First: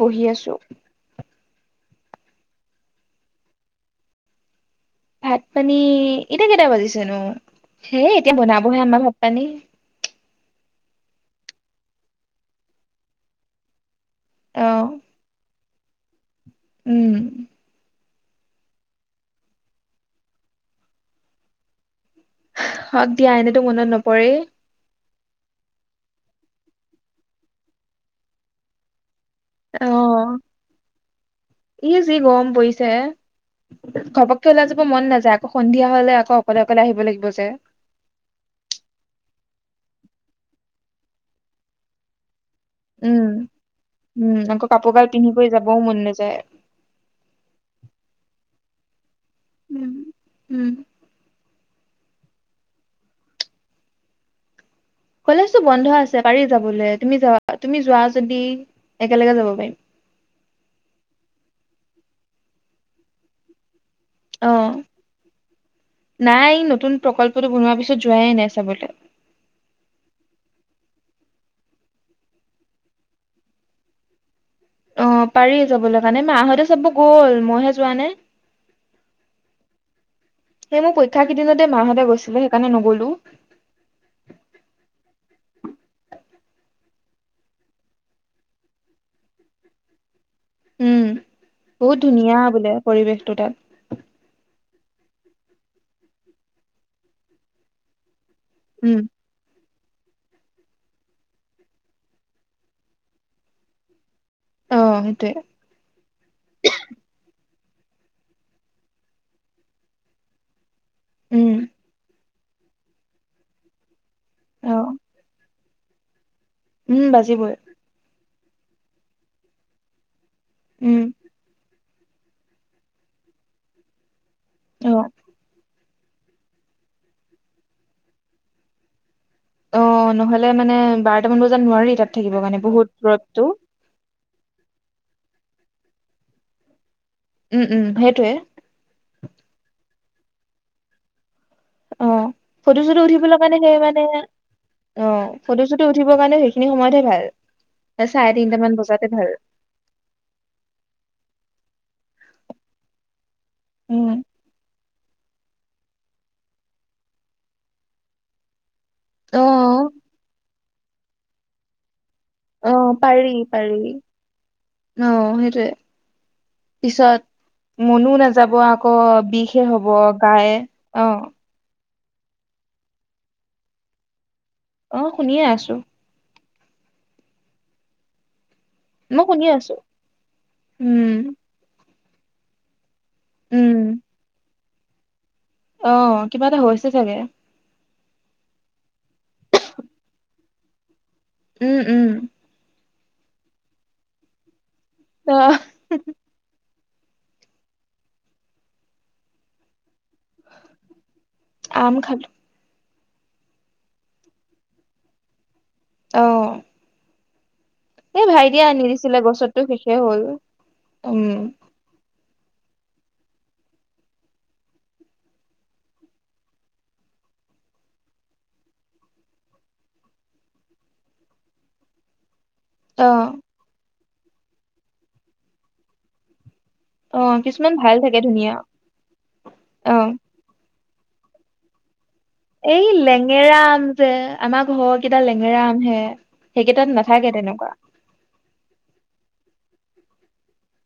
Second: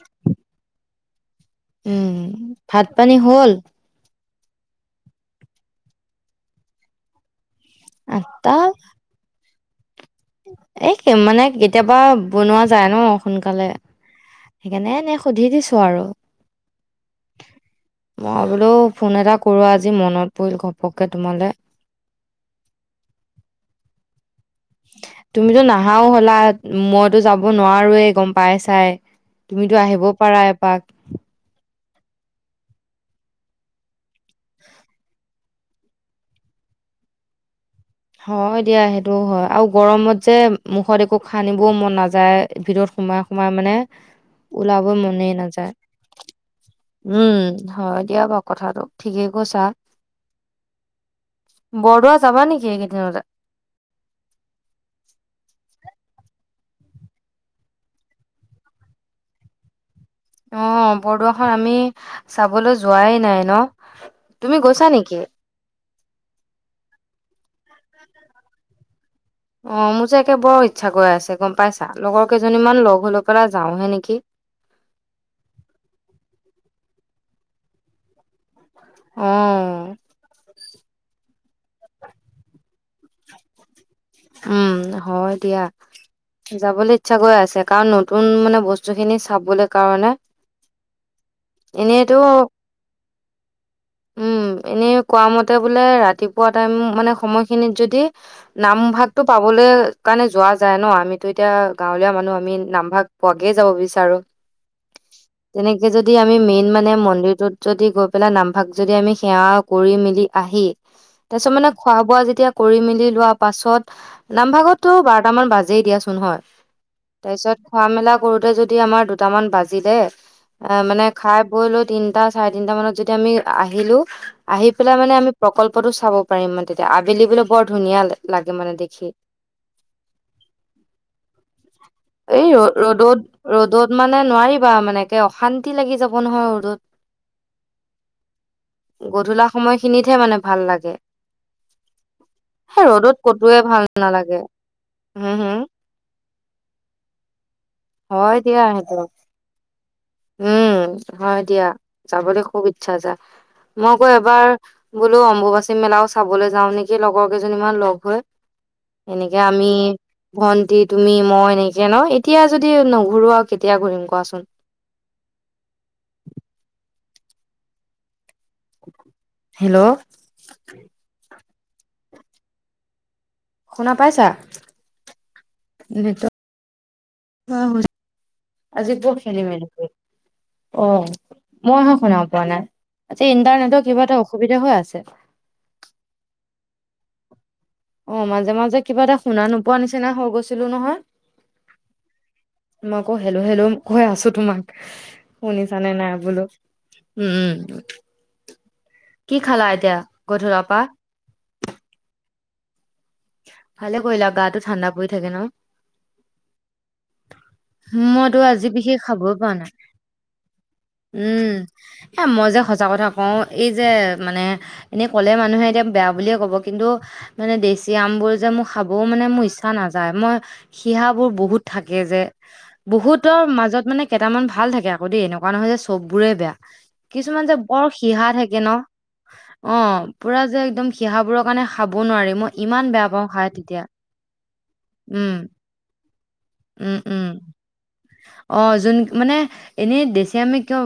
বহি আছোঁ। উম, ভাত পানী হল? ভাত পানী, এতিয়া কেইটা বাজিছেনো? সেই এতিয়া, বনাবহে আমাৰ ভাত পানি। এ মানে, কেতিয়াবা বনোৱা যায় ন সোনকালে। অ সেইকাৰণে এনেই সুধি দিছো। সুধিছো আৰু। উম। মই বোলো, ফোন এটা কৰো আজি, মনত পৰিল ঘপকে তোমালৈ। হওঁক দিয়া, এনেতো মনত নপৰে। তুমিতো নাহাওঁ হলা, মইতো যাব নোৱাৰোৱেই গম পাইছাই। তুমিতো অ আহিব পাৰা, এপাক। ই, যি গৰম পৰিছে, ঘপককে ওলাই যাব মন নাযায়। আকৌ সন্ধিয়া হলে, আকৌ অকলে, অকলে আহিব লাগিব যে। হয়, দিয়া। সেইটোও হয়, আৰু গৰমত যে মুখত একো হানিবও মন নাযায়। ভিতৰত সোমাই, উম সোমাই মানে উম আকৌ ওলাব কাপোৰ গাল মনে পিন্ধি কৰি নাযায়, যাবও মন নাযায় উম, হয় দিয়া বাৰু কথাটো। ঠিকে কৈছা। উম উম বৰদোৱা যাবা নেকি এনেই? নিলে [inaudible] কলেজটো বন্ধ আছে, পাৰি যাবলৈ তুমি যাবা তুমি যোৱা যদি একেলগে যাব পাৰিম। অঁ, বৰদোৱাখন আমি চাবলৈ যোৱাই নাই ন। তুমি অঁ, গৈছা নেকি? নাই নতুন প্ৰকল্পটো বনোৱা পিছত যোৱাই নাই চাবলে। অঁ, মোৰ যে একে বৰ ইচ্ছা কৰি আছে গম পাইছা লগৰ কেইজনীমান লগ হৈ, লৈ পেলাই যাওঁহে নেকি। অ, পাৰি যাবলে কাৰণে মাহঁতে চাব গ'ল মইহে যোৱা নাই। অ। সেই মোৰ পৰীক্ষা কেইদিনতে মাহঁতে গৈছিলে, সেইকাৰণে নগলো। উম, হয় দিয়া। যাবলে ইচ্ছা কৰি আছে। কাৰণ নতুন মানে বস্তু খিনি চাবলে কাৰণে। উম, বহুত এনেইতো ধুনীয়া বোলে পৰিৱেশটো তাত। উম, এনেই কোৱা মতে বোলে ৰাতিপুৱা টাইম মানে সময়খিনিত যদি নাম উম ভাগ ক'বলে কাৰণে যোৱা যায় ন আমিতো এতিয়া গাঁৱলীয়া মানুহ আমি নামভাগ পোৱাকে যাব বিচাৰোঁ। অ সেইটোৱে তেনেকে যদি আমি মেইন মানে মন্দিৰটোত। যদি গৈ পেলাই নামভাগ যদি আমি সেৱা কৰি মেলি আহি তাৰপিছত উম মানে খোৱা বোৱা যেতিয়া কৰি মেলি লোৱা পাছত? অ নামভাগতটো বাৰটামান বাজে। বাজেই দিয়াচোন হয়। উম বাজিবই তাৰপিছত খোৱা মেলা কৰোঁতে যদি আমাৰ দুটামান বাজিলে। অ, উম মানে খাই বৈ লৈ তিনটা চাৰে তিনটা মানত যদি আমি আহিলো। আহি অ পেলাই মানে আমি প্ৰকল্প তো চাব পাৰিম মই তেতিয়া আবেলি বেলি বৰ ধুনীয়া লাগে। লাগে মানে, দেখি। অ নহলে মানে বাৰটামান বজাত নোৱাৰি তাত থাকিবৰ এই কাৰণে বহুত ৰ-ৰ'দত ৰ'দটো ৰ'দত মানে নোৱাৰিবা মানে একে অশান্তি অশান্তি লাগি যাব নহয় ৰ'দত। উম, উম, সেইটোৱে। খিনিতহে মানে ভাল লাগে। অ, ফটো সেই চটো ৰ'দত উঠিবলে কতোৱে মানে সেই ভাল মানে, নালাগে অ' হম হম ফটো-চটো উঠিব কাৰণে সেইখিনি সময়তহে ভাল। চাৰে হয় দিয়া তিনটামান সেইটো বজাতে ভাল। যাবলে খুব ইচ্ছা যা। মই আকৌ উম এইবাৰ বোলো অম্বুবাচী মেলাওঁ চাবলৈ যাওঁ নেকি লগৰ কেইজনীমান লগ হৈ। এনেকে অ আমি ভন ভণ্টি, তুমি, মই এনেকে ন এই এতিয়া যদি অ পাৰি নোঘূৰো আৱ কেতিয়া পাৰি ঘূৰিম কোৱাচোন? অ সেইটোৱে পিছত মনো নেযা যাব আকৌ বিষে হব হেল্ল' গায়ে অ' শুনা পাইছা? অ' শুনিয়ে আছো। [inaudible] আজিটো মই শুনিয়ে খেলিমেলি আছো কৰিলে। অ' উম মই হে শুনা পোৱা নাই। আজি উম ইণ্টাৰনেটৰ কিবা এটা অসুবিধা হৈ আছে। ছে। অ' কিবা এটা হৈছে চাগে। অ' মাজে-মাজে কিবা এটা শুনা নোপোৱা নিচিনা হৈ গৈছিলো নহয়। উম্-উম্। মই আকৌ হেল্ল'-হেল্ল' কৈ আছো তোমাক। অ শুনিছানে নাই বোলো। উম্-উম্। কি খালা এতিয়া? গধূলৰ পৰা আম খালো। ভালে কৰিলা গাটো ঠাণ্ডা পৰি থাকে ন? অ' এই মইতো ভাইটিয়ে আজি আনি বিশেষ দিছিলে খাবই পৰা গছতো নাই। শেষে হ'ল উম উম্ এ মই যে সঁচা কথা কওঁ, এই যে মানে এনেই ক'লে মানুহে এতিয়া বেয়া বুলিয়ে ক'ব কিন্তু মানে দেছি আমবোৰ যে মোৰ খাবও‌ঁ মানে মোৰ ইচ্ছা নাযায়। মই শিহাবোৰ বহুত থাকে যে। অ বহুতৰ মাজত মানে কেইটামান ভাল থাকে আকৌ দেই, এনেকুৱা নহয় যে চববোৰে বেয়া। অ কিছুমান যে বৰ ভাল শিহা ধুনীয়া থাকে ন, অ' পুৰা যে একদম শিহাবোৰৰ কাৰণে খাব নোৱাৰি। মই এই ইমান বেয়া পাওঁ খাই লেঙেৰা তেতিয়া আম যে, আমাৰ ঘৰৰ কেইটা উম লেঙেৰা আম হে। সেইকেইটাত উম উম নাথাকে তেনেকুৱা। অ' যোন মানে এনেই দেচি আমি কিয়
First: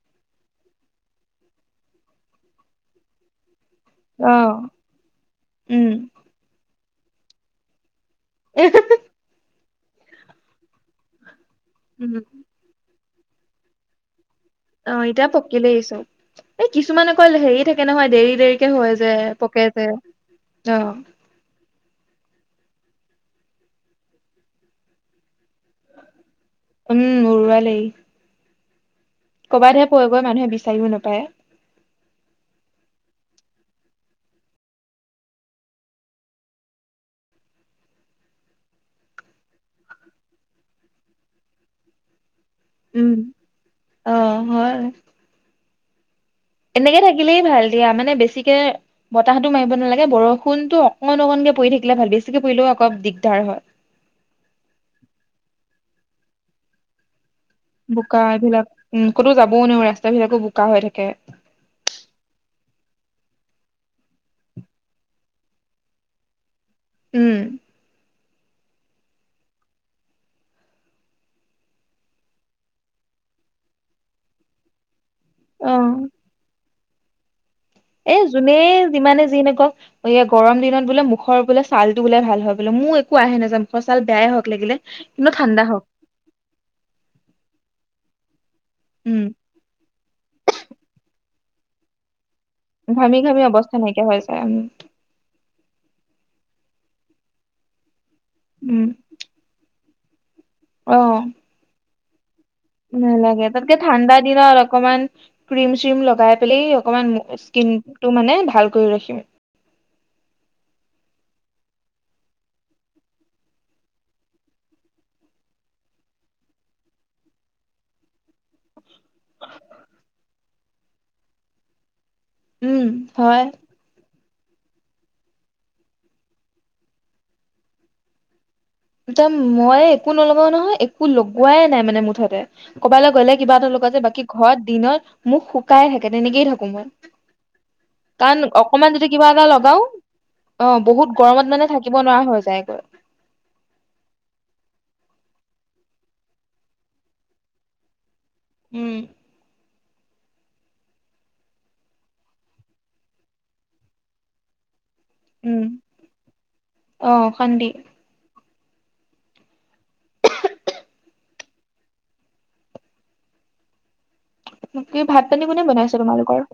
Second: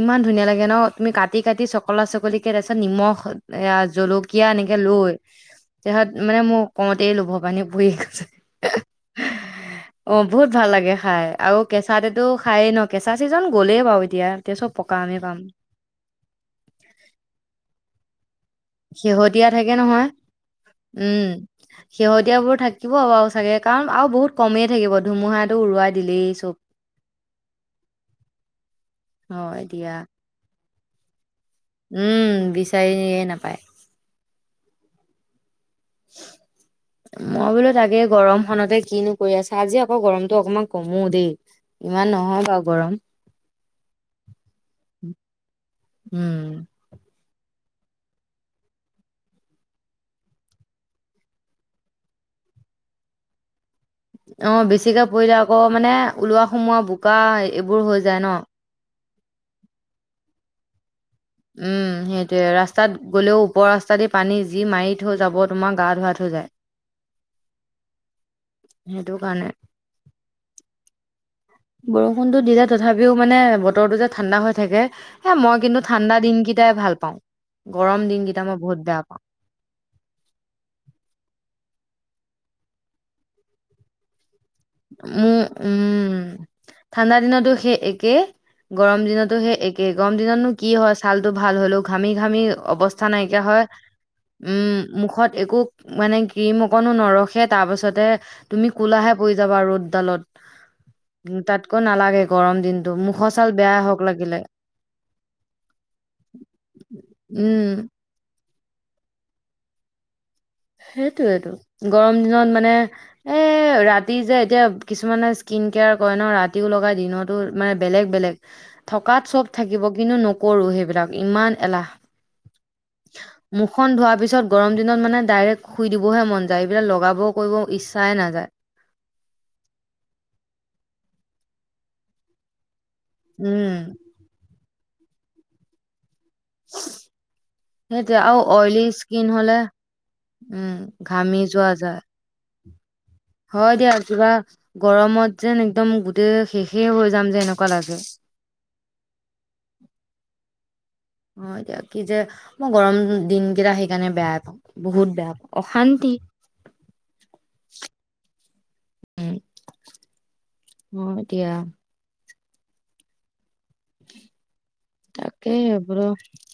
ইমান ধুনীয়া লাগে ন তুমি কাটি-কাটি চকলা-চকলিকে তাৰপিছত নিমখ এয়া অ জলকীয়া এনেকে লৈ উম তাৰপিছত মানে মোক। কওঁতেই লুভৰ পানী পৰি গ'ল। [unintelligible] অ' বহুত ভাল লাগে খাই। আৰু উম কেঁচাতেতো খায়েই ন। কেঁচা চিজন গ'লেই বাৰু এতিয়া এতিয়া চব পকা অ' আমি এতিয়া পাম পকিলেই চোন এই কিছুমান অকল হেৰি থাকে নহয়। দেৰি দেৰি শেহতীয়া থাকে নহয় অ উম শেহতীয়া বোৰ থাকিব বাৰু চাগে, কাৰণ আৰু বহুত কমেই থাকিব ধুমুহাত। টো উৰুৱাই দিলেই চব। উম হয় ক'বাতহে [unintelligible] দিয়া গৈ মানুহে। [inaudible] ব নাপায়। উম বিচাৰিয়ে নাপায়। মই বোলো তাকে, গৰম খনতে কিনো কৰি আছা? আজি আকৌ গৰমটো অকমান কমো দেই, ইমান নহয় বাও। উম অ হয়। উম এনেকে থাকিলেই ভাল। দিয়া মানে বেছিকে বতাহতো মাৰিব নালাগে, বৰষুণতটো অকন অকনকে পৰি থাকিলে ভাল, বেছিকে পৰিলেও অকপ দিগদাৰ হয়। অ বেছিকে পৰিলে আকৌ মানে ওলোৱা সোমোৱা বোকাই বুকা এইবিলাক। উম ক'তো যাবও নোৱাৰো ৰাস্তা বিলাকো বোকা হৈ থাকে। উম সেইটোৱে ৰাস্তাত গ'লেও, ওপৰ ৰাস্তা দি পানী যি মাৰি থৈ যাব, তোমাৰ গা ধোৱা থৈ যায়। উম সেইটো কাৰণে। বৰষুণতো দিলে তথাপিও মানে, বতৰটো যে ঠাণ্ডা হৈ থাকে। এ মই অ কিন্তু ঠাণ্ডা দিন কেইটাই ভাল। পাওঁ। গৰম এ দিনকেইটা যোনে মই বহুত বেয়া যিমানে যি নকওক, এই গৰম দিনত বোলে মুখৰ বোলে। চালটো বোলে ভাল হয় বোলে মোৰ একো আহে নাযায় মুখৰ ছাল বেয়াই হক। উ উম ঠাণ্ডা দিনতো সেই কেই। গৰম উম দিনতো সেই একেই গৰম দিনতনো কি হয় ছাল। টো ভাল হলো ঘামি ঘামি। অৱস্থা ঘামি ঘামি নাইকিয়া হয়, অৱস্থা নাইকিয়া হৈ যায় উম মুখত একো। মানে ক্ৰীম অকনো নৰখে তাৰ পাছতে তুমি উম কোলাহে পৰি ৰদ ডালত। অ উম তাতকৈ নালাগ নালাগে তাতকে ঠাণ্ডা লাগিলে দিনত অকমান ক্ৰীম চ্ৰীম লগাই পেলাই অকমান উম স্কিন টো মানে ভাল কৰি ৰাখিম। এটোৱেটো, গৰম দিনত মানে এ, ৰাতি যে এতিয়া কিছুমানে স্কিন কেয়াৰ কৰে ন, ৰাতিও লগাই দিনতো, মানে বেলেগ বেলেগ। থকাত চব থাকিব কিন্তু নকৰো সেই এইবিলাক ইমান এলাহ। উম হয় মুখখন ধোৱাৰ পিছত গৰম দিনত মানে ডাইৰেক্ট শুই দিবহে মন যায় এইবিলাক লগাব কৰিব ইচ্ছাই নাযায়। ময়ে একো নলগাও নহয় একো লগোৱাই নাই মানে মুঠতে। ক'বালে গ'লে কিবা এটা উম লগোৱা যে বাকী ঘৰত দিনত মোক শুকাই হে। তেনেনেকেই থাকো মই সেইটোয়ে কাৰণ আৰু অইলি অকমান যদি স্কিন কিবা এটা হলে লগাও উম অহ বহুত ঘামি গৰমত মানে যোৱা থাকিব যায় নোৱাৰা হৈ যায়গৈ। হয় দিয়া কিবা গৰমত যেন একদম গোটেই শেষে হৈ যাম যে এনেকুৱা লাগে। উম। অহ এতিয়া কি যে মই গৰম দিনকেইটা সেইকাৰণে বেয়াই পাওঁ। বহুত বেয়া উম অশান্তি। অ অশান্তি উম অহ এতিয়া বাকি ভাত পানী তাকে কোনে বনাইছে বোলো তোমালোকৰ?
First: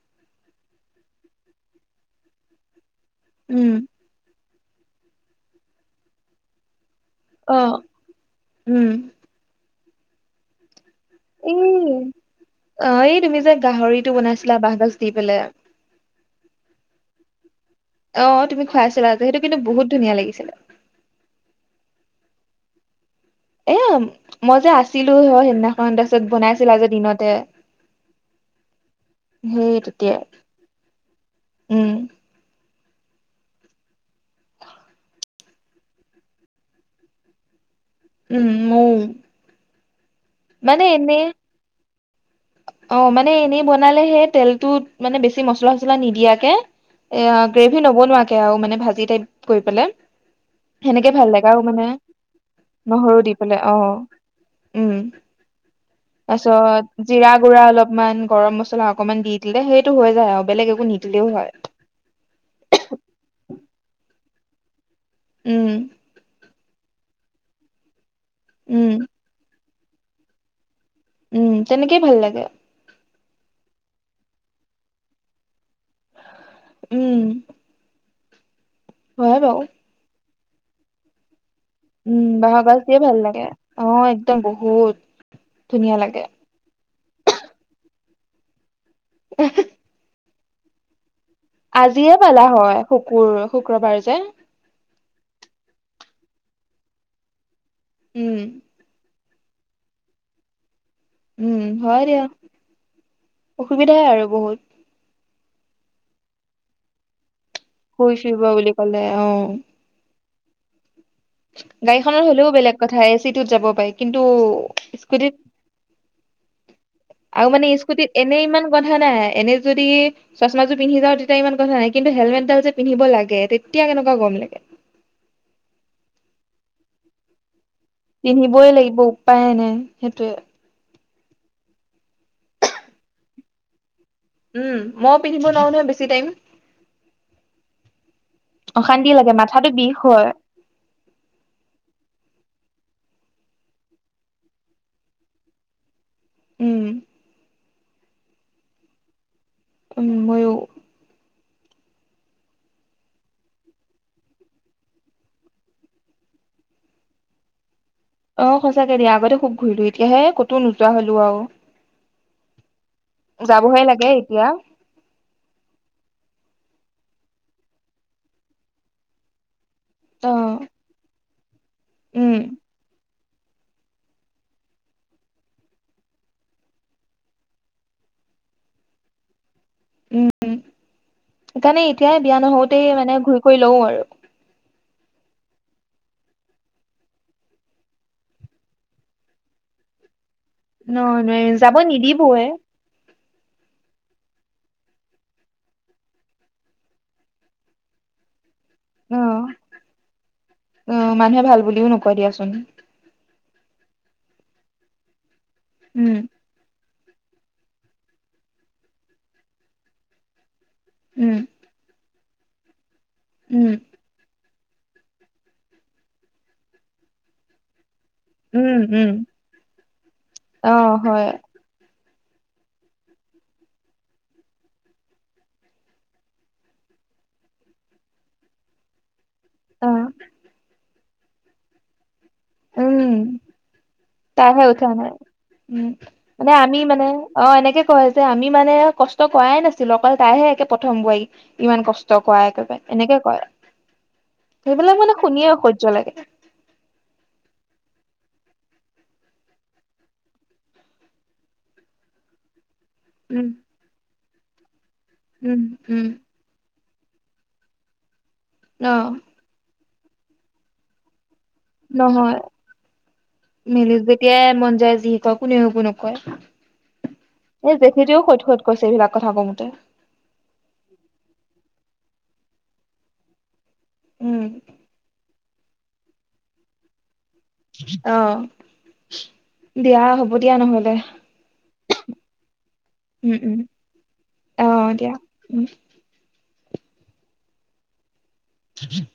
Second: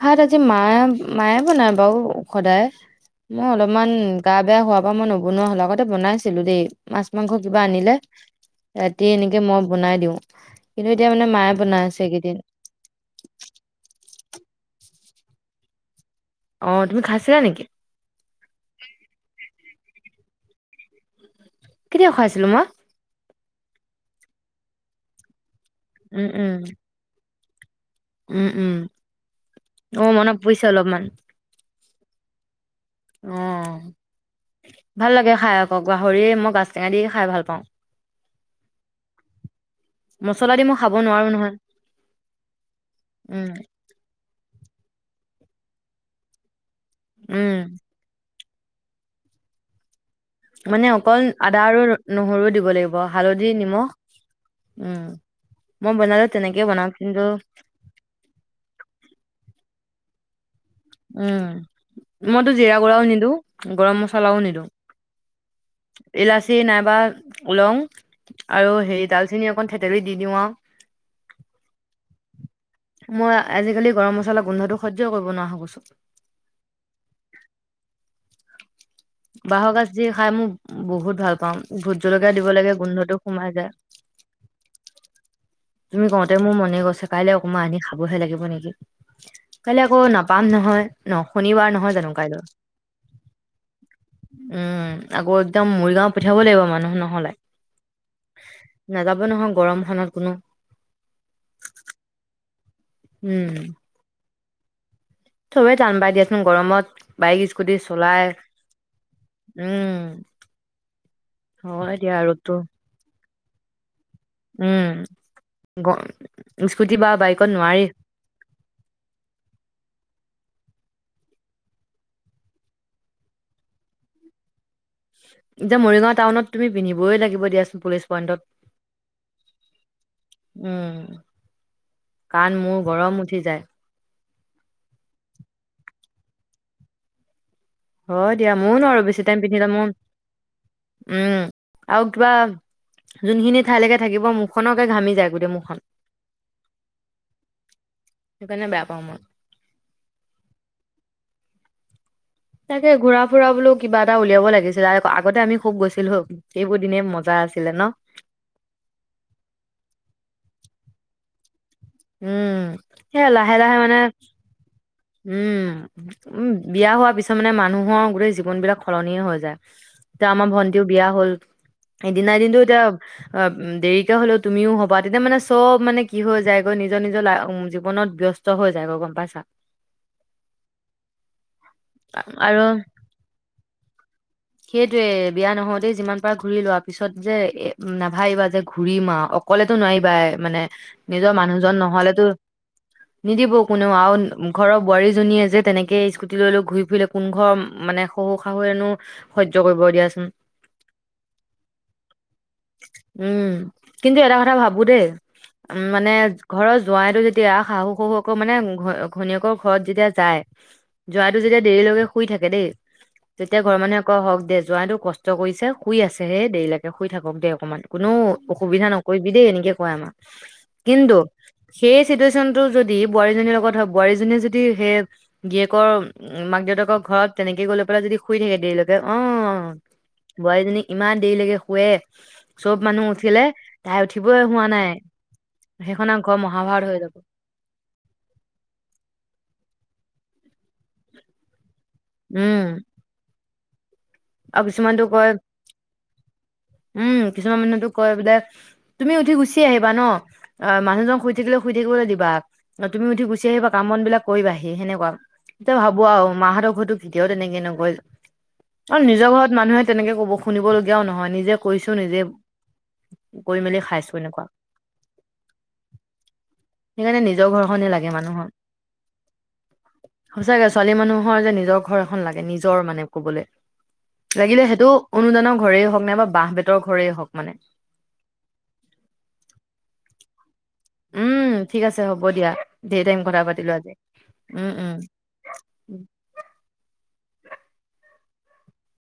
ভাত আজি মায়ে মায়ে বনাই বাৰু সদায়। মই উম অলপমান গা বেয়া হোৱা অহ মই নবনোৱা হ'লো আগতে বনাইছিলো দেই। মাছ মাংস কিবা অ আনিলে উম ৰাতি এনেকে মই বনাই দিওঁ কিন্তু এতিয়া মানে মায়ে এই বনাই আছে এইকেইদিন অহ এই তুমি যে গাহৰিতটো বনাইছিলা বাহগাজ দিপেলাই। অহ তুমি খাইছিলা নেকি। অহ তুমি খুৱাইছিলা যে সেইটো কিন্তু বহুত ধুনীয়া লাগিছিলে। কেতিয়া খুৱাইছিলো মই। এই মই যে আছিলো হয় সেইদিনা ত তাৰপাছত উম উম বনাইছিলা যে দিনতে। উম উম সেই অ তেতিয়া মনত পৰিছে অলপমান উম অ ভাল লাগে খাই আকৌ গাহৰিয়ে মই গাছ টেঙা দি খাই ভাল পাওঁ। উম ম মছলা দি মই মানে খাব এনে নোৱাৰো নহয় অ মানে উম, এনেই বনালেহে তেলটোত মানে বেছি মছলা চছলা নিদিয়াকে এ উম, গ্ৰেভি নবনোৱা কেও মানে ভাজি টাইপ কৰি পেলাই মানে সেনেকে অকল ভাল লাগে আদা আৰু মানে নহৰু দিব লাগিব নহৰু দি হালধি পেলাই অ নিমখ উম মই বনালে তেনেকে বনাওঁ তাৰপিছত কিন্তু জিৰা গুৰা অলপমান গৰম মছলা অকনমান দি দিলে সেইটো হৈ যায় আৰু বেলেগ একো নিদিলেও হয় উম মইতো জিৰা গুড়ও নিদো গৰম মছলা চলাও নিদো উম যে নাইবা ওলং আৰু উম হেৰি ডালচেন অন থতেলি দি দিওঁ উম তেনেকেই ভাল লাগে মই আজিকালি গৰম মছলা গোন্ধটো সহ্য কৰিব নোৱাৰা গৈছো [inaudible] উম হয় বাৰু বাহগছ যি খাই মোক বহুত ভাল পাওঁ ভোট উম জলকীয়া দিব বহৰ লাগে গছ দিয়ে গোন্ধটো ভাল লাগে সোমাই যায়। অ একদম বহুত ধুনীয়া তুমি লাগে কওঁতে মোৰ মনে গৈছে কাইলৈ অকণমান আনি খাবহে লাগিব নেকি কাললে ক নাপ [unintelligible] পান নহয় ন শনিবাৰ নহয় জানো আজিয়ে কাইলৈ? পালা হয় শুকুৰ শুক্ৰবাৰ যে উম, আকৌ একদম মৰিগাঁও পঠিয়াব লাগিব মানুহ নহলে উম নাযাব নহয় গৰমখনত কোনো উম বাৰ [unintelligible] য়া উম, অসুবিধাই আৰু বহুত চবে টান বাই দিয়াচোন গৰমত বঢাইি গৈছ শুই শুব বুলি কলে আহ উম। হয় গাড়ীখত দিয়া ৰ'দটো হ'লেও বেলেগ কথা আহছে চিটটোত যাব পাইক কিন্তু উম, স্কুটিত গ স্কুটি বা আৰু বাইকত মানে নোৱাৰি স্কুটিত এনে ইমান গন্ধা নাই এনে যদি চচমাযোৰ পিন্ধি যাওঁ তেতিয়া ইমান কথা নাই কিন্তু হেলমেটডাল যে পিন্ধিব লাগে তেতিয়া কেনেকুৱা গৰম লাগে এতিয়া মৰিগাঁও টাউনত তুমি পিন্ধিবই লাগিব দিয়াচোন পুলিচ পইণ্টত পিন্ধিবই লাগিব উপায়েনে সেইটোোৱে কণ মোৰ গৰম উঠি যায় উম ময়ো পিন্ধিব নোৱাৰো নহয় বেছি টাইম অ দিয়া মোৰ ন আৰু অশান্তি বেছি লাগে টাইম পিন্ধি ল মাথাটো মোৰ বিষ হয়। উম আৰু কিবা যোনখিনি ঠাইলৈকে থাকিব মুখখনকে ঘামি যায় গোটেই মুখখন উম সকাৰনে বেয়া পাওঁ মই তুমি ময়ো তাকে ঘূৰা ফুৰা বোলো কিবা এটা উলিয়াব লাগিছিলে আগতে আমি খুব গৈছিলো সেইবোৰ দিনে মজা আছিলে ন অ সঁচাকে দিয়া আগতে খুব ঘূৰিলো এতিয়াহে কতো নোযোৱা হলো আৰু উম সেয়া লাহে লাহে যাবহে মানে লাগে এতিয়া উম উম বিয়া হোৱাৰ পিছত মানে মানুহৰ গোটেই জীৱন বিলাক সলনি হৈ যায় এয়া আমাৰ অ', ভন্টিও বিয়া হ'ল এদিনা উম দিলোঁ জম অ উ দেৰিকা হলেও তুমিও হবা তেতিয়া মানে চব মানে কি হৈ যায় নিজৰ নিজৰ ল জীৱনত ব্যস্ত হৈ যায় গ গম পাইছা উম সেইকাৰণে এতিয়াই বিয়া আৰু নহওঁতেই মানে ঘূৰি কৰি লও আৰু সেইটোয়ে বিয়া নহ দেই যিমান পাৰ ঘূৰি লোৱা পিছত যে নাভাবিবা যে ঘূৰিমা অকলেতো নোৱাৰিবা এ মানে ন নিজৰ নোৱাৰি মানুহজন যাব নহলেতো নিদিবই। নিদিব কোনেও আৰু ঘৰৰ বোৱাৰীজনীয়ে যে তেনেকে স্কুটি লৈ লো ঘূৰি ফুৰিলে কোন ঘৰ মানে শ শাহুনো অ সহ্য কৰিব দিয়াচোন অ মানুহে ভাল বুলিও নকয় দিয়াচোন উম কিন্তু এটা কথা ভাবো দেই উম মানে ঘৰ জোৱাইতো যেতিয়া শাহু শহু আক মানে ঘ ঘনীয়েকৰ ঘৰত যেতিয়া যায় জয় উম, টো যেতিয়া দেৰি লগকে শু থাকে দেই তেতিয়া উম, ঘৰৰ মানুহে আকৌ হওক দে যোৱাইটো কষ্ট কৰিছে শুই আছে হেই দেৰিলৈকে শুই থাকক দে অকণমান কোনো উম, অসুবিধা উম, নকৰিবি দেই এনেকে কয় আমাক অ', কিন্তু হয়, সেই চিটুৱেচন টো যদি বোৱাৰীজনীৰ লগত হয় বোৱাৰীজনীয়ে যদি সেই গীয়েকৰ উ মাক দেউতাকৰ ঘৰত তেনেকে গৈ পেলাই যদি শুই থাকে দেৰিলৈ অ অ', বাইদিনী ইমান দেৰিলৈকে শুৱে চব মানুহ উম উঠিলে তাই উঠিবই হোৱা তাৰহে উঠা নাই উম সেইখন আৰু ঘৰ মানে আমি মহাভাৰত হৈ মানে যাব অ এনেকে কয় যে আমি মানে কষ্ট কৰাাই নাছিলো অ তাইহে একে প্ৰথম বোৱাৰী ইমান কষ্ট কষ্ট কৰা উম একেবাৰে এনেকে কয় আৰু সেইবিলাক কিছুমানতো মানে কয় শুনিয়ে অ অসহ্য লাগে উম কিছুমান মানুহেতো কয় বোলে তুমি উঠি গুচি আহিবা ন অ মানুহজন শুই থাকিলে শুই থাকিবলৈ দিবা তুমি উঠি গুচি উম, আহিবা কামন বিলাক কৰিবাহি সেনেকৈ উম, এতিয়া ভাবো উম, আৰু মাহঁতক হয়তো এতিয়াও তেনেকে নকয়। অ নিজৰ ঘৰত মানুহে তেনেকে ক'ব শুনিবলগীয়াও নহয় নিজে কৰিছো নিজে নহয় কৰি মেলি মিলি খাইছো এনেকুৱা যেতিয়াই মন যায় যি শ কয় কোনেও এক একো নকয় সেইকাৰণে নিজৰ এই ঘৰখনে লাগে জেখেতিও মানুহৰ শতসত কৰিছে এইবিলাক কথা কমতে সঁচাকে ছোৱালী মানুহৰ যে নিজৰ ঘৰ লাগে নিজৰ মানে ক'বলৈ উম, লাগিলে সেইটো অনুদানৰ ঘৰেই হওক নে বা বাঁহ বেতৰ ঘৰেই হক মানে অ দিয়া হ'ব দিয়া নহ'লে উম ঠিক আছে হ'ব দিয়া ৰ টাইম উম, কথা উম, পাতিলো আজি উম অ', দিয়া উম [unintelligible]